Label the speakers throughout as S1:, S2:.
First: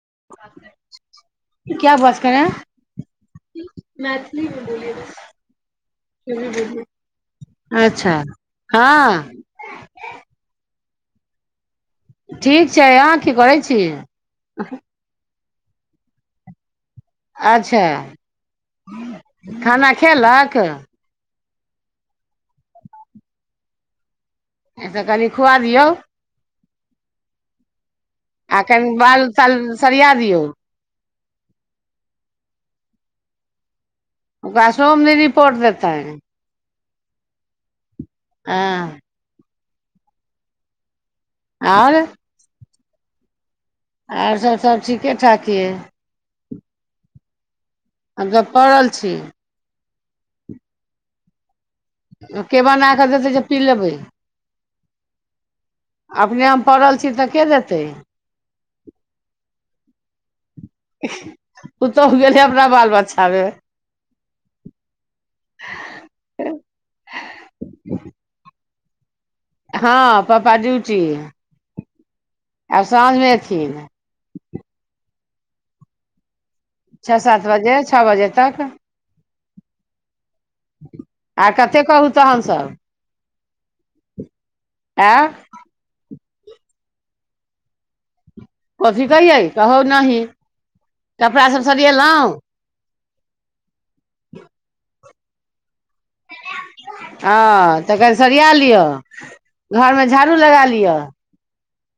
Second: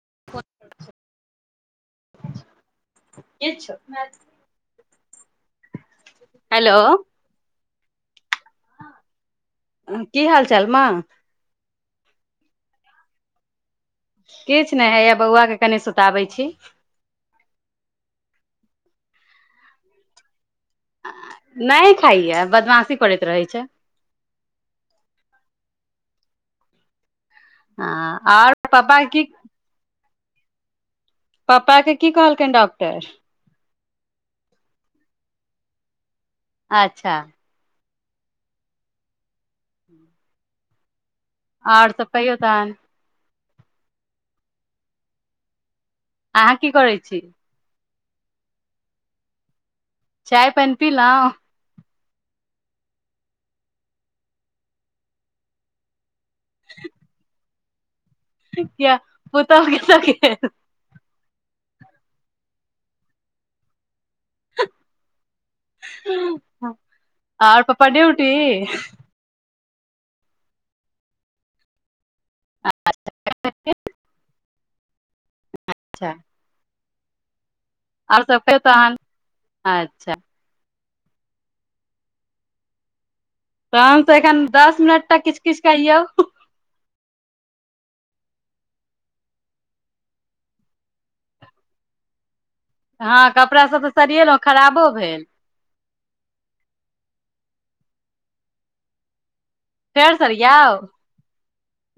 S1: [unintelligible] क्या बात करे ह
S2: किछु
S1: मैथिली। जी- जी
S2: हेलो
S1: -जी। [unintelligible] अच्छा। [unintelligible] हँ
S2: [unintelligible] की हाल चाल मां।
S1: ठीक छै अहां की करें छी।
S2: किछु नहि हैया बौआके। [unintelligible] कनि सुताबै छी। [unintelligible]
S1: अच्छा [unintelligible] खाना खेलक।
S2: नहि खाइय बदमाशी करैत रहै छै। [unintelligible]
S1: एहि तऽ कहली खुआ दियौ। [unintelligible]
S2: हँ आओर
S1: एखन
S2: पापा
S1: बाल साल सरििया। क। [unintelligible]
S2: पपा आ के की कहलकेडॉक्टर। [unintelligible]
S1: ओकराशोम नहि रिपोर्ट देतेन। [unintelligible]
S2: अच्छा। [unintelligible]
S1: आ। [unintelligible]
S2: आओर सब कहियो तहन। [unintelligible]
S1: आर सभ -सभ ठीकेठाक यइ। [unintelligible]
S2: अहाँ की करै छी। [unintelligible]
S1: आग पड़ल छी।
S2: चाय पनपीिल।
S1: के बना कऽ देतै जे पी लेबै अपने हम पड़ल छी तऽ के दे से।
S2: किया [unintelligible]
S1: पुतहु गेलै अपना बाल बच्चामे। [unintelligible]
S2: [unintelligible] आर प्पा ड उटी।
S1: हँ प्पा जच आब साँझमेथिन।
S2: अच्छा।
S1: ्ा सात बजे छः
S2: आओर
S1: बजे
S2: सभ ख
S1: तक
S2: तहन अच्छा।
S1: आ कतेक कहू तहनसभ
S2: तहन तऽ एखन दस मिनट त किछु किछ कहियौ।
S1: कथी कहियै कहौ नही कपड़ासभ सरिेलहुँ
S2: हँ कपड़ाभ तऽ सरिएलहुँ खराबो भेल
S1: हँ तऽ कनि सरिया लिअ घरमे
S2: फेर
S1: झाड़ू लगा
S2: सरियाउ
S1: लिअ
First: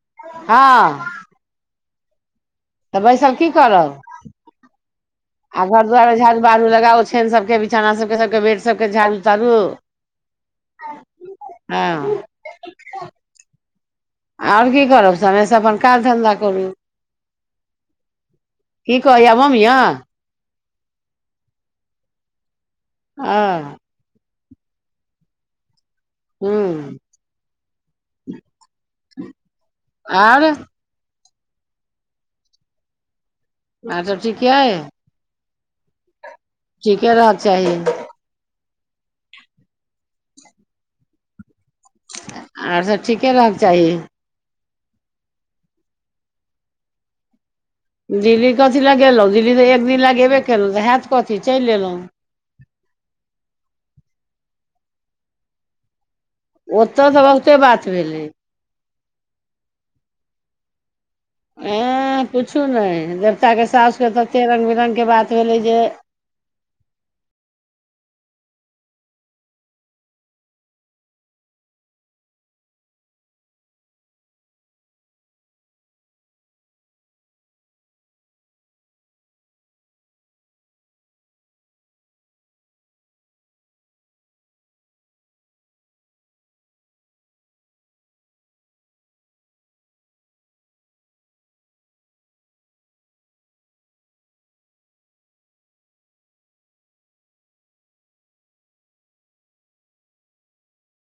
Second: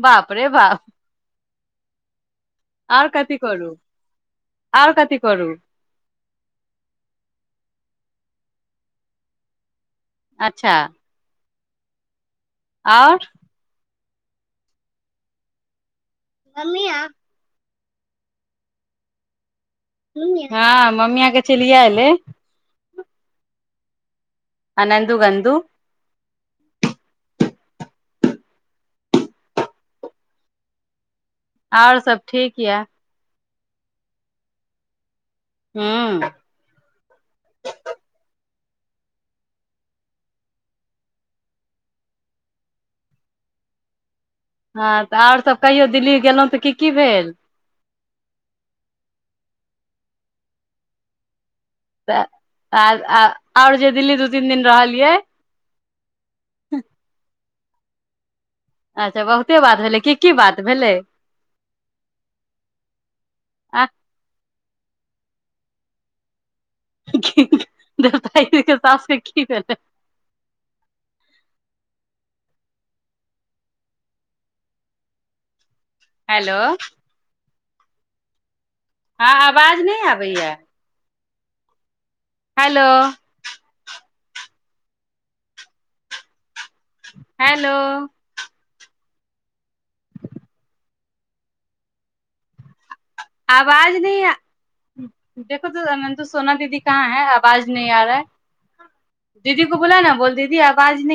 S2: बाप रे
S1: हँ। तऽ
S2: आर
S1: बैसल
S2: कति
S1: की
S2: करू
S1: करब
S2: आर कति
S1: आ घर दुआार मे झाड़ू बहारू लगाओ छनि सभके चनाा सभके सभके बेड सभके झाड़ू ताड़ू।
S2: अच्छा।
S1: हँ।
S2: आओर
S1: आओर की करब सेश अपन काज धंधा करू। क कहय म या।
S2: हँ मम्मियके चलििया एले
S1: ह।
S2: आनन्द गधू
S1: हूँ आर।
S2: आओर सब ठीक यऽ।
S1: आर सब ठीक क है।
S2: हू।
S1: ी क र चाही आओर सभ ठीके रहयक चाही
S2: हँ तऽ आओर सभ कहियो दिल्ली गेलहुँ तऽ की की भेल
S1: दिल्ली कथी लगेलहुँ दिल्ली तऽ एक दिन लगेबे केलहुंऽ हयत कथी। चलि एयलहुँ
S2: त आ आ और जे दिल्ली दु तीन दिन रहल कियै?
S1: ओत' दबल। ते बात भेलै।
S2: अच्छा बहुते बात भेलै, की-की बात भेलै?
S1: एंह पुछु नहि, देवता के
S2: आ
S1: सासके त के रंग रंगके बात भेलै जे
S2: - भाईजी के सासके कि भेलैन हेलो। हां, आवाज नै आबैए। हेलो। हेलो। आवाज नै, [unintelligible]